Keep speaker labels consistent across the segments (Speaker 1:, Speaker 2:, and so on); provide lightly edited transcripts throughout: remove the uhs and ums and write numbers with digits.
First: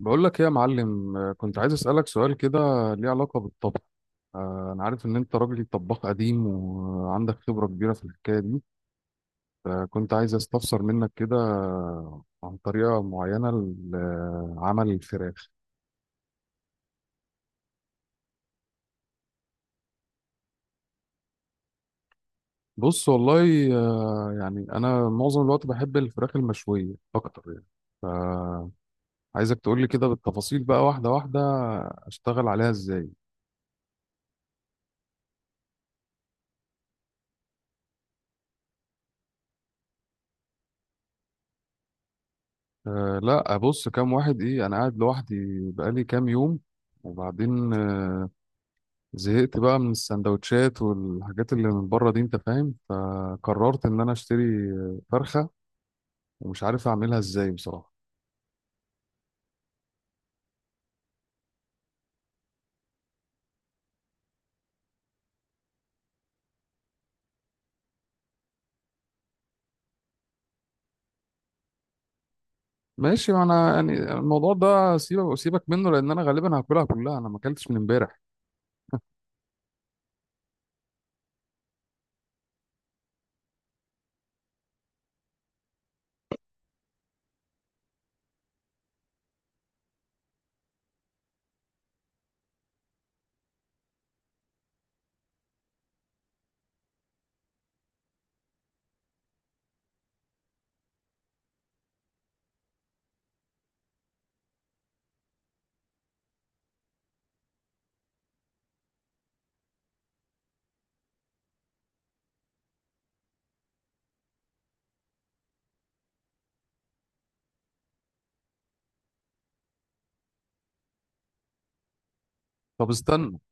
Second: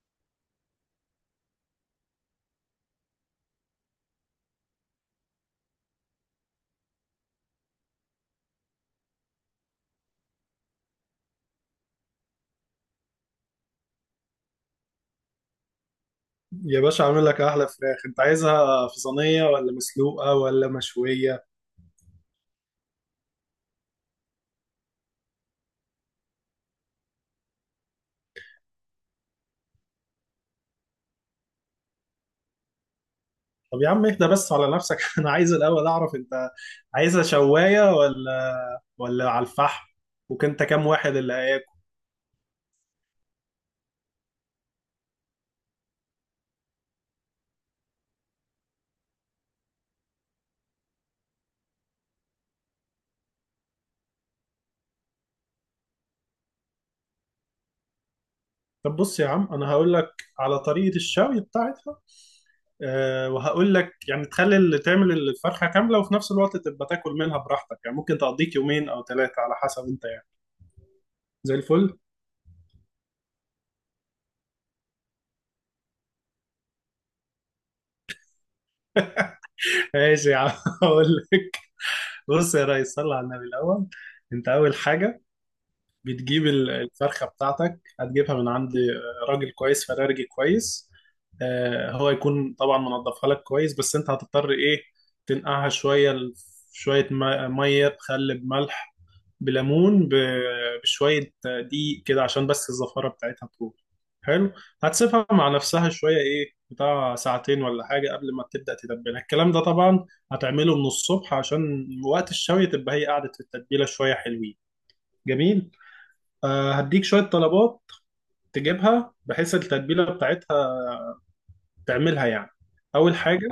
Speaker 1: بقول لك ايه يا معلم، كنت عايز اسالك سؤال كده ليه علاقه بالطبخ. انا عارف ان انت راجل طباخ قديم وعندك خبره كبيره في الحكايه دي، فكنت عايز استفسر منك كده عن طريقه معينه لعمل الفراخ.
Speaker 2: يا باشا عامل لك احلى فراخ، انت عايزها في صينيه ولا مسلوقه ولا مشويه؟
Speaker 1: بص والله، يعني انا معظم الوقت بحب الفراخ المشويه اكتر يعني، فعايزك تقول لي كده بالتفاصيل بقى واحده واحده اشتغل عليها ازاي.
Speaker 2: طب يا عم اهدى بس على نفسك. انا عايز الاول اعرف انت عايزها شوايه ولا على الفحم، وكنت كام واحد اللي هياكل؟
Speaker 1: لا، ابص، كام واحد ايه، انا قاعد لوحدي بقالي كام يوم. وبعدين زهقت بقى من السندوتشات والحاجات اللي من بره دي انت فاهم، فقررت ان انا اشتري فرخة ومش عارف اعملها ازاي بصراحة.
Speaker 2: طب بص يا عم انا هقول لك على طريقه الشوي بتاعتها. أه وهقول لك يعني تخلي اللي تعمل الفرخه كامله، وفي نفس الوقت تبقى تاكل منها براحتك. يعني ممكن تقضيك يومين او ثلاثه على حسب انت، يعني زي الفل.
Speaker 1: ماشي، ما انا يعني الموضوع ده سيبك منه لان انا غالبا هاكلها كلها، انا ما اكلتش من امبارح.
Speaker 2: ماشي يا عم هقول لك. بص يا ريس، صل على النبي الاول. انت اول حاجه بتجيب الفرخة بتاعتك، هتجيبها من عند راجل كويس، فرارجي كويس. هو يكون طبعا منضفها لك كويس، بس انت هتضطر ايه، تنقعها شوية شوية مية بخل بملح بليمون بشوية دقيق كده، عشان بس الزفارة بتاعتها تروح. حلو، هتسيبها مع نفسها شوية، ايه بتاع ساعتين ولا حاجة، قبل ما تبدأ تتبلها. الكلام ده طبعا هتعمله من الصبح، عشان وقت الشوي تبقى هي قعدت في التتبيلة شوية حلوين. جميل، فهديك شوية طلبات تجيبها، بحيث التتبيلة بتاعتها تعملها يعني.
Speaker 1: طب
Speaker 2: أول
Speaker 1: استنى،
Speaker 2: حاجة،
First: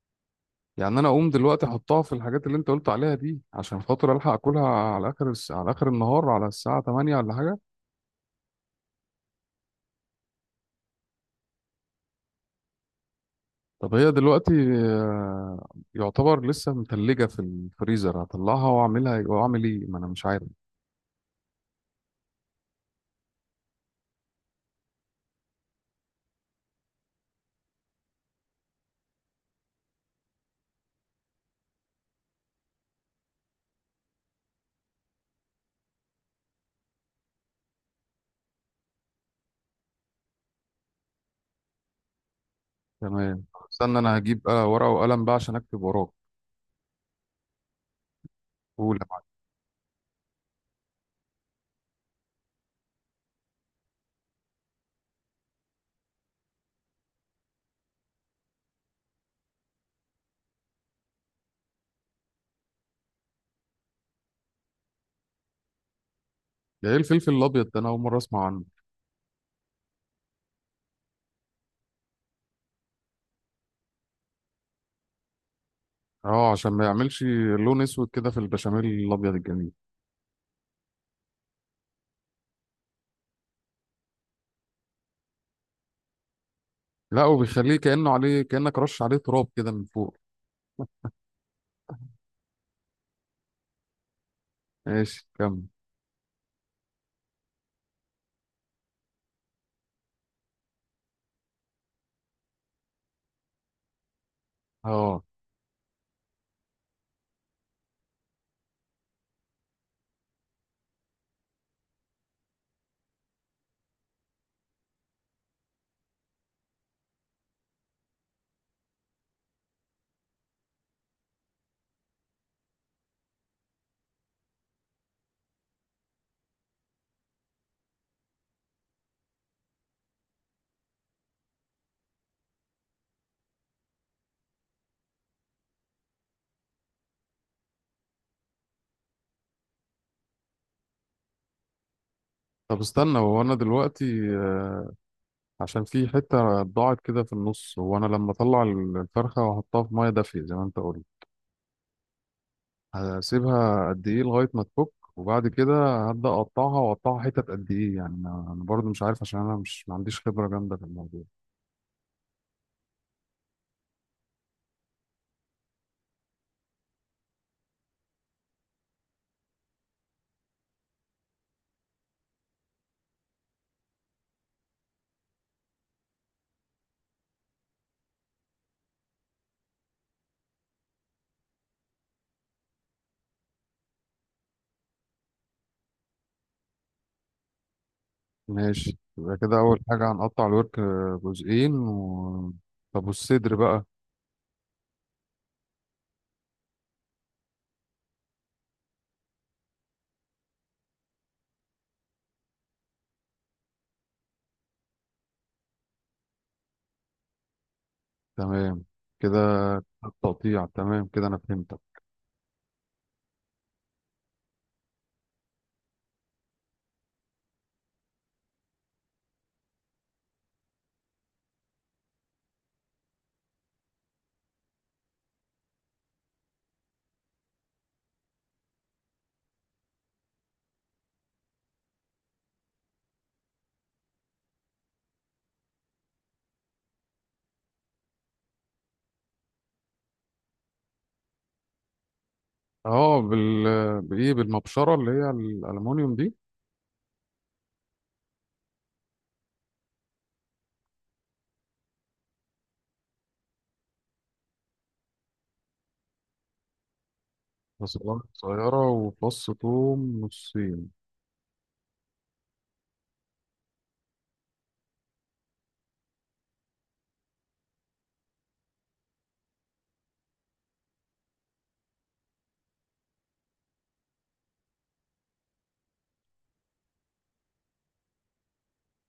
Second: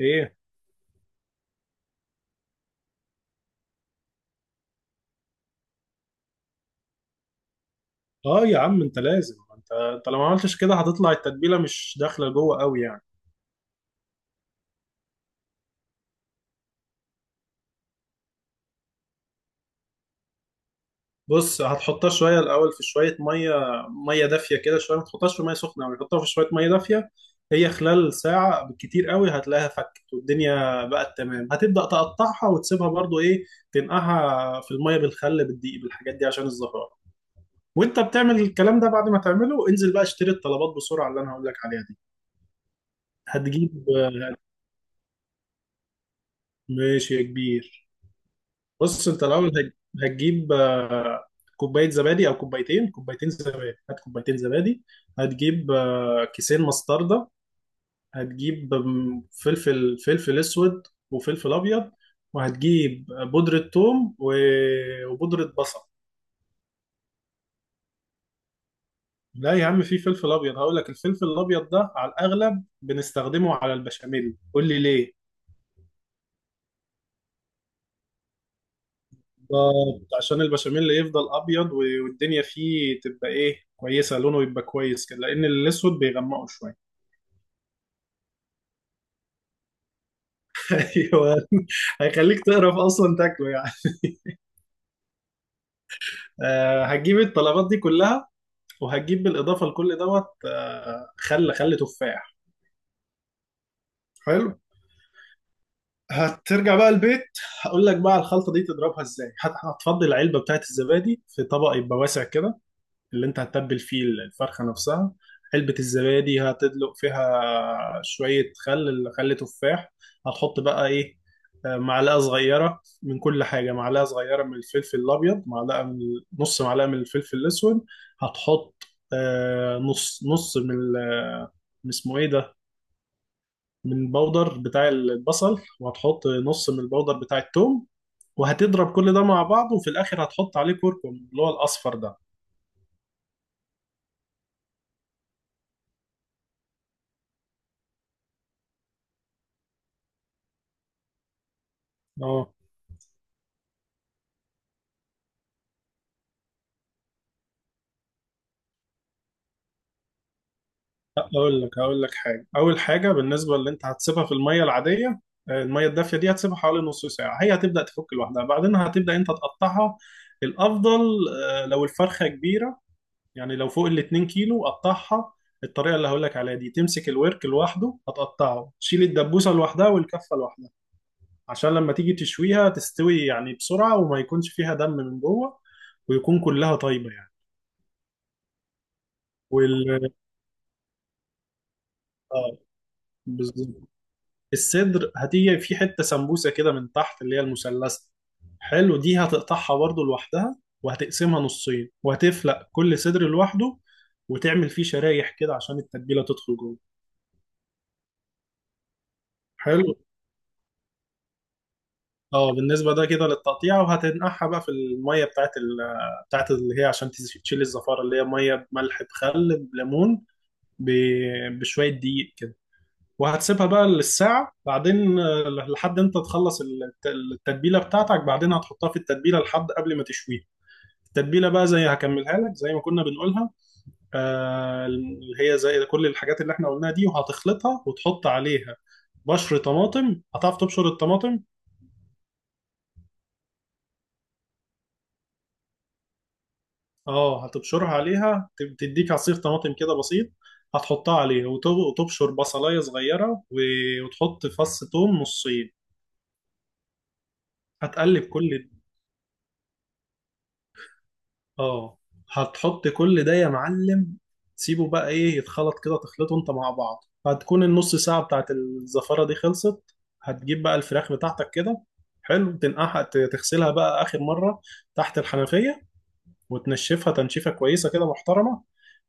Speaker 2: إيه؟
Speaker 1: يعني انا اقوم دلوقتي احطها في الحاجات اللي انت قلت عليها دي عشان خاطر الحق اكلها على اخر على اخر النهار على الساعة 8 ولا حاجة؟
Speaker 2: آه يا عم أنت لازم، أنت لو ما عملتش كده هتطلع التتبيلة مش داخلة جوه أوي يعني.
Speaker 1: طب هي دلوقتي آه، يعتبر لسه متلجة في الفريزر، هطلعها واعملها واعمل ايه؟ ما انا مش عارف.
Speaker 2: بص هتحطها شوية الأول في شوية مية، مية دافية كده شوية، ما تحطهاش في مية سخنة أوي، حطها في شوية مية دافية. هي خلال ساعة بالكتير قوي هتلاقيها فكت، والدنيا بقت تمام، هتبدأ تقطعها وتسيبها برضو إيه، تنقعها في المية بالخل بالدقيق بالحاجات دي عشان الزفرة. وانت بتعمل الكلام ده، بعد ما تعمله انزل بقى اشتري الطلبات بسرعه اللي انا هقول لك عليها دي.
Speaker 1: تمام.
Speaker 2: هتجيب
Speaker 1: استنى انا هجيب ورقه وقلم بقى عشان اكتب وراك.
Speaker 2: ماشي يا كبير.
Speaker 1: قول يا
Speaker 2: بص
Speaker 1: معلم.
Speaker 2: انت الاول هتجيب كوبايه زبادي او كوبايتين، كوبايتين زبادي هات كوبايتين زبادي. هتجيب كيسين مستردة. هتجيب فلفل، فلفل اسود وفلفل ابيض. وهتجيب بودره ثوم وبودره بصل.
Speaker 1: ده ايه الفلفل الابيض ده؟ انا اول مره اسمع عنه.
Speaker 2: لا يا عم، في فلفل ابيض. هقول لك، الفلفل الابيض ده على الاغلب بنستخدمه على البشاميل، قول لي ليه.
Speaker 1: اه، عشان ما يعملش لون اسود كده في البشاميل الابيض الجميل.
Speaker 2: بالظبط، عشان البشاميل يفضل ابيض والدنيا فيه تبقى ايه، كويسه، لونه يبقى كويس كده، لان الاسود بيغمقه شويه.
Speaker 1: لا، وبيخليه كانه عليه، كانك رش عليه تراب كده من فوق.
Speaker 2: ايوه، هيخليك تقرف اصلا تاكله يعني.
Speaker 1: ماشي، كمل.
Speaker 2: آه هتجيب الطلبات دي كلها، وهتجيب بالاضافه لكل دوت خل، خل تفاح. حلو،
Speaker 1: اه.
Speaker 2: هترجع بقى البيت. هقول لك بقى الخلطه دي تضربها ازاي. هتفضي العلبه بتاعت الزبادي في طبق يبقى واسع كده، اللي انت هتتبل فيه الفرخة نفسها. علبة الزبادي هتدلق فيها شوية خل، خل تفاح. هتحط بقى ايه، معلقة صغيرة من كل حاجة، معلقة صغيرة من الفلفل الأبيض، معلقة من نص معلقة من الفلفل الأسود. هتحط نص، نص من من اسمه ايه ده، من البودر بتاع البصل، وهتحط نص من البودر بتاع التوم. وهتضرب كل ده مع بعض، وفي الآخر هتحط عليه كركم، اللي هو الأصفر
Speaker 1: طب استنى، هو انا دلوقتي عشان في حته ضاعت كده في النص، هو انا لما اطلع الفرخه واحطها في ميه دافيه زي ما انت قلت
Speaker 2: ده.
Speaker 1: هسيبها قد ايه لغايه ما تفك؟ وبعد كده هبدا اقطعها واقطعها حتت قد ايه يعني؟ انا برضو مش عارف عشان انا مش ما عنديش خبره جامده في الموضوع.
Speaker 2: اقول لك، هقول لك حاجه. اول حاجه بالنسبه اللي انت هتسيبها في الميه العاديه، الميه الدافيه دي، هتسيبها حوالي نص ساعه، هي هتبدا تفك لوحدها، بعدين هتبدا انت تقطعها. الافضل لو الفرخه كبيره، يعني لو فوق ال 2 كيلو قطعها. الطريقه اللي هقول لك عليها دي، تمسك الورك لوحده هتقطعه، تشيل الدبوسه لوحدها والكفه لوحدها، عشان لما تيجي تشويها تستوي يعني بسرعه، وما يكونش فيها دم من جوه، ويكون كلها طيبه يعني.
Speaker 1: ماشي، يبقى كده اول
Speaker 2: وال
Speaker 1: حاجه هنقطع الورك جزئين
Speaker 2: اه
Speaker 1: طب والصدر بقى؟
Speaker 2: بالظبط. الصدر هتيجي في حتة سمبوسة كده من تحت، اللي هي المثلثة، حلو، دي هتقطعها برضو لوحدها، وهتقسمها نصين، وهتفلق كل صدر لوحده، وتعمل فيه شرايح كده عشان التتبيلة تدخل جوه.
Speaker 1: تمام كده.
Speaker 2: حلو،
Speaker 1: التقطيع تمام كده، انا فهمتك.
Speaker 2: اه بالنسبة ده كده للتقطيع. وهتنقعها بقى في المية بتاعت ال بتاعت اللي هي عشان تشيل الزفارة، اللي هي مية بملح بخل بليمون بشوية دقيق كده. وهتسيبها بقى للساعة، بعدين لحد انت تخلص التتبيلة بتاعتك، بعدين هتحطها في التتبيلة لحد قبل ما تشويها. التتبيلة بقى زي هكملها لك زي ما كنا بنقولها، اللي هي زي كل الحاجات اللي احنا قلناها دي، وهتخلطها وتحط عليها بشر طماطم. هتعرف تبشر الطماطم؟
Speaker 1: اه، بايه، بالمبشره اللي هي الالومنيوم دي؟
Speaker 2: اه هتبشرها عليها، تديك عصير طماطم كده بسيط، هتحطها عليه، وتبشر بصلاية صغيرة وتحط فص توم نصين.
Speaker 1: بصلات
Speaker 2: هتقلب كل،
Speaker 1: صغيره وفص ثوم نصين.
Speaker 2: اه هتحط كل ده يا معلم، سيبه بقى ايه يتخلط كده، تخلطه انت مع بعض. هتكون النص ساعة بتاعت الزفارة دي خلصت، هتجيب بقى الفراخ بتاعتك كده، حلو، تنقعها، تغسلها بقى آخر مرة تحت الحنفية، وتنشفها تنشيفة كويسة كده محترمة،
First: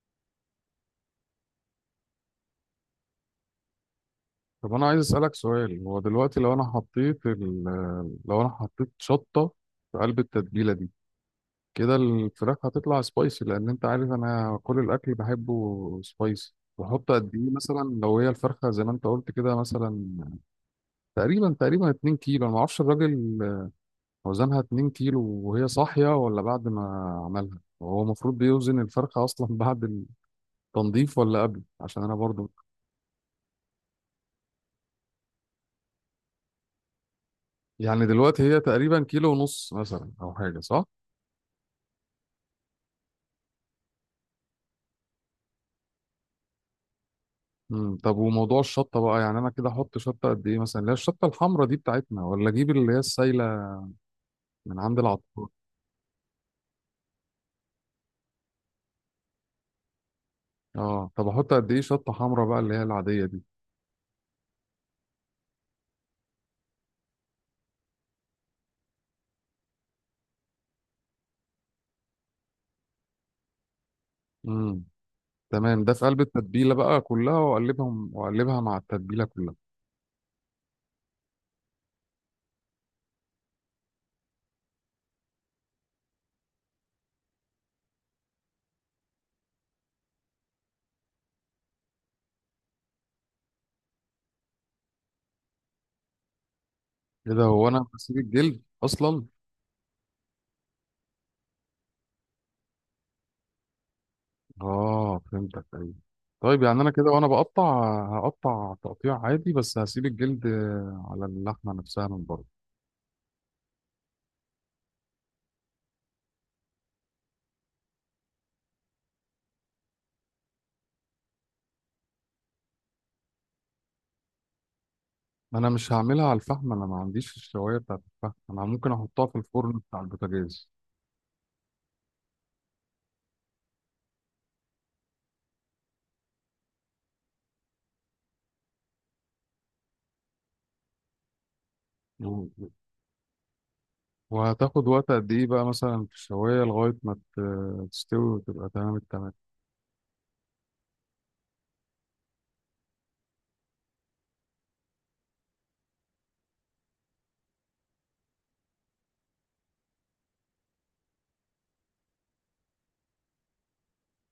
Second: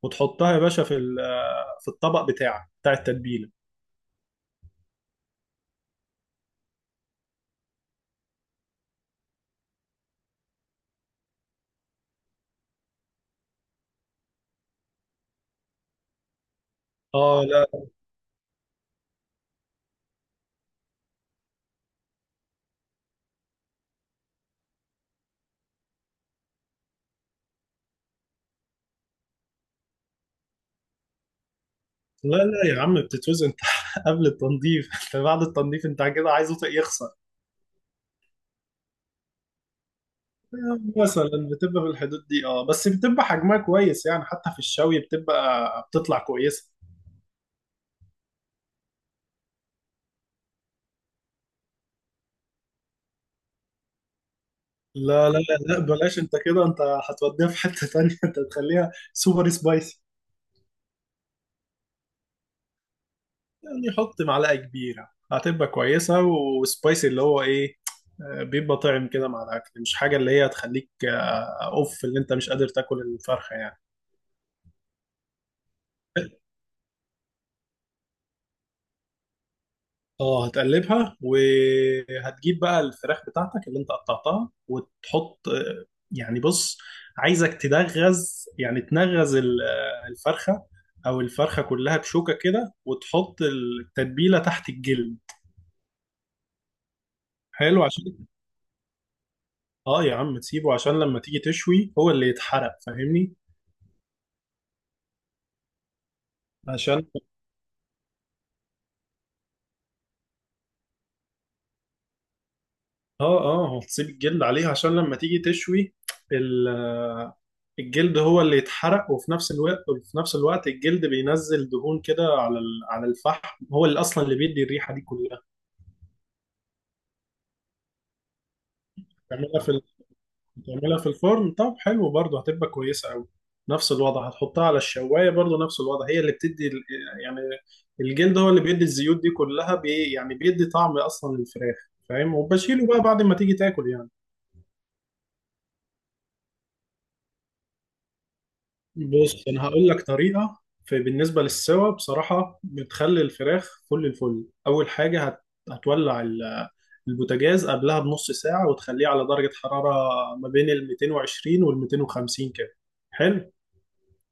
Speaker 2: وتحطها يا باشا في في الطبق بتاعك بتاع التتبيلة.
Speaker 1: طب انا عايز اسالك سؤال، هو دلوقتي لو انا حطيت لو انا حطيت شطه في قلب التتبيله دي كده، الفراخ هتطلع سبايسي لان انت عارف انا كل الاكل بحبه سبايسي. بحط قد
Speaker 2: اه،
Speaker 1: ايه
Speaker 2: لا
Speaker 1: مثلا لو هي الفرخه زي ما انت قلت كده مثلا تقريبا 2 كيلو؟ انا ما اعرفش الراجل وزنها 2 كيلو وهي صاحيه ولا بعد ما عملها؟ هو المفروض بيوزن الفرخه اصلا بعد التنظيف ولا قبل؟ عشان انا
Speaker 2: لا
Speaker 1: برضو
Speaker 2: لا يا عم، بتتوزن انت قبل التنظيف، انت بعد التنظيف انت كده عايزه يخسر.
Speaker 1: يعني دلوقتي هي تقريبا كيلو ونص مثلا او حاجه، صح؟
Speaker 2: مثلا بتبقى في الحدود دي، اه، بس بتبقى حجمها كويس يعني، حتى في الشوي بتبقى بتطلع كويسة.
Speaker 1: طب وموضوع الشطه بقى، يعني انا كده احط شطه قد ايه مثلا اللي هي الشطه الحمراء دي بتاعتنا، ولا اجيب اللي هي السايله من عند
Speaker 2: لا لا
Speaker 1: العطار؟
Speaker 2: لا لا بلاش، انت كده انت هتوديها في حتة تانية. انت تخليها سوبر سبايسي،
Speaker 1: اه. طب احط قد ايه شطه حمراء بقى اللي هي العاديه دي؟
Speaker 2: يعني حط معلقة كبيرة هتبقى كويسة وسبايسي. اللي هو ايه، بيبقى طعم كده مع الاكل، مش حاجة اللي هي تخليك اوف، اللي انت مش قادر تاكل الفرخة يعني.
Speaker 1: امم تمام، ده في قلب التتبيله بقى كلها، واقلبهم واقلبها مع التتبيله كلها.
Speaker 2: اه هتقلبها، وهتجيب بقى الفراخ بتاعتك اللي انت قطعتها، وتحط يعني بص، عايزك تدغز، يعني تنغز الفرخة، او الفرخة كلها بشوكة كده، وتحط التتبيلة تحت الجلد.
Speaker 1: ايه ده؟ هو
Speaker 2: حلو
Speaker 1: انا بسيب
Speaker 2: عشان،
Speaker 1: الجلد اصلا؟
Speaker 2: اه يا عم تسيبه، عشان لما تيجي تشوي هو اللي يتحرق، فاهمني؟
Speaker 1: اه فهمتك، ايوه. طيب يعني انا كده
Speaker 2: عشان
Speaker 1: وانا بقطع هقطع تقطيع عادي بس هسيب الجلد على اللحمه نفسها من بره.
Speaker 2: اه، اه هتسيب الجلد عليها عشان لما تيجي تشوي ال- آه، الجلد هو اللي يتحرق، وفي نفس الوقت، وفي نفس الوقت الجلد بينزل دهون كده على على الفحم، هو اللي اصلا اللي بيدي الريحة دي كلها.
Speaker 1: ما انا مش هعملها على الفحم، انا ما عنديش الشوايه بتاعت الفحم، انا ممكن احطها في
Speaker 2: تعملها في
Speaker 1: الفرن بتاع البوتاجاز.
Speaker 2: تعملها في الفرن، طب حلو برضه هتبقى كويسة قوي. نفس الوضع هتحطها على الشواية، برضه نفس الوضع، هي اللي بتدي يعني الجلد هو اللي بيدي الزيوت دي كلها، يعني بيدي طعم اصلا للفراخ، فاهم،
Speaker 1: و-
Speaker 2: وبشيله بقى بعد ما تيجي تاكل يعني.
Speaker 1: وهتاخد وقت قد ايه بقى مثلا في الشوايه لغايه ما تستوي وتبقى تمام التمام؟
Speaker 2: بص انا هقول لك طريقه، في بالنسبه للسوا بصراحه، بتخلي الفراخ فل الفل. اول حاجه هتولع البوتاجاز قبلها بنص ساعه، وتخليه على درجه حراره ما بين ال 220 وال 250 كده. حلو،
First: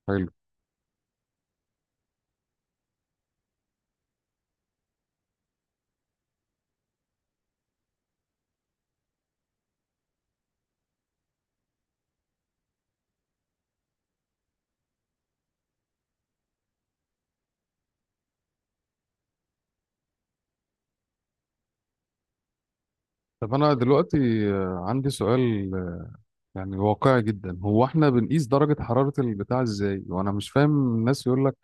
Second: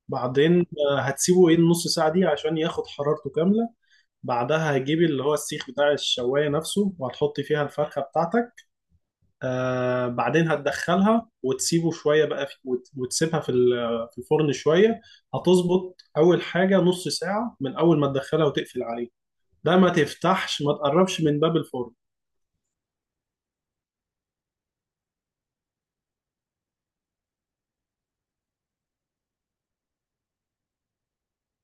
Speaker 1: حلو.
Speaker 2: بعدين هتسيبه ايه النص ساعه دي عشان ياخد حرارته كامله. بعدها هجيب اللي هو السيخ بتاع الشوايه نفسه، وهتحط فيها الفرخه بتاعتك. آه بعدين هتدخلها وتسيبه شوية بقى في، وتسيبها في في الفرن شوية. هتظبط أول حاجة نص ساعة من أول ما تدخلها وتقفل عليه، ده ما تفتحش، ما تقربش من باب الفرن.
Speaker 1: طب انا دلوقتي عندي سؤال يعني واقعي جدا، هو احنا بنقيس درجه حراره البتاع ازاي؟ وانا مش فاهم، الناس يقول لك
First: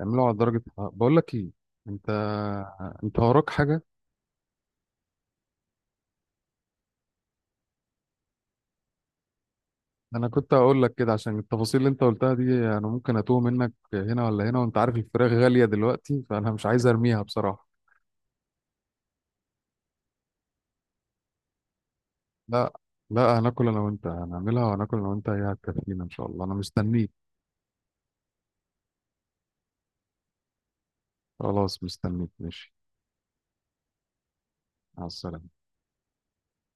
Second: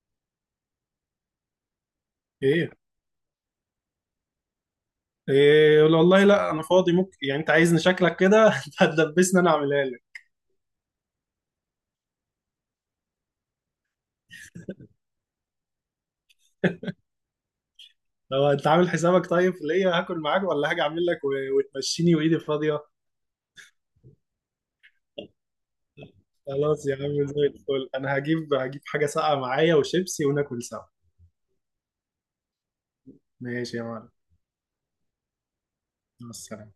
Speaker 1: اعملوا على درجه حرارة، بقول لك ايه انت
Speaker 2: إيه،
Speaker 1: انت وراك حاجه؟
Speaker 2: إيه يقول؟ والله لا أنا فاضي، ممكن يعني، أنت عايزني شكلك كده. أنت هتدبسني أنا أعملها لك.
Speaker 1: انا كنت هقول لك كده عشان التفاصيل اللي انت قلتها دي انا ممكن اتوه منك هنا ولا هنا، وانت عارف الفراخ غالية دلوقتي، فانا مش عايز ارميها بصراحة.
Speaker 2: لو أنت عامل حسابك طيب في ليا هاكل معاك، ولا هاجي أعمل لك وتمشيني وإيدي
Speaker 1: لا.
Speaker 2: فاضية؟
Speaker 1: لا، هناكل انا وانت، هنعملها وهناكل انا وانت، هي هتكفينا ان شاء الله، انا
Speaker 2: خلاص يا
Speaker 1: مستنيك.
Speaker 2: عم زي الفل، أنا هجيب، حاجة ساقعة معايا وشيبسي، وناكل سوا.
Speaker 1: خلاص، مستنيك ماشي.
Speaker 2: ماشي يا معلم،
Speaker 1: مع السلامة.
Speaker 2: مع السلامة.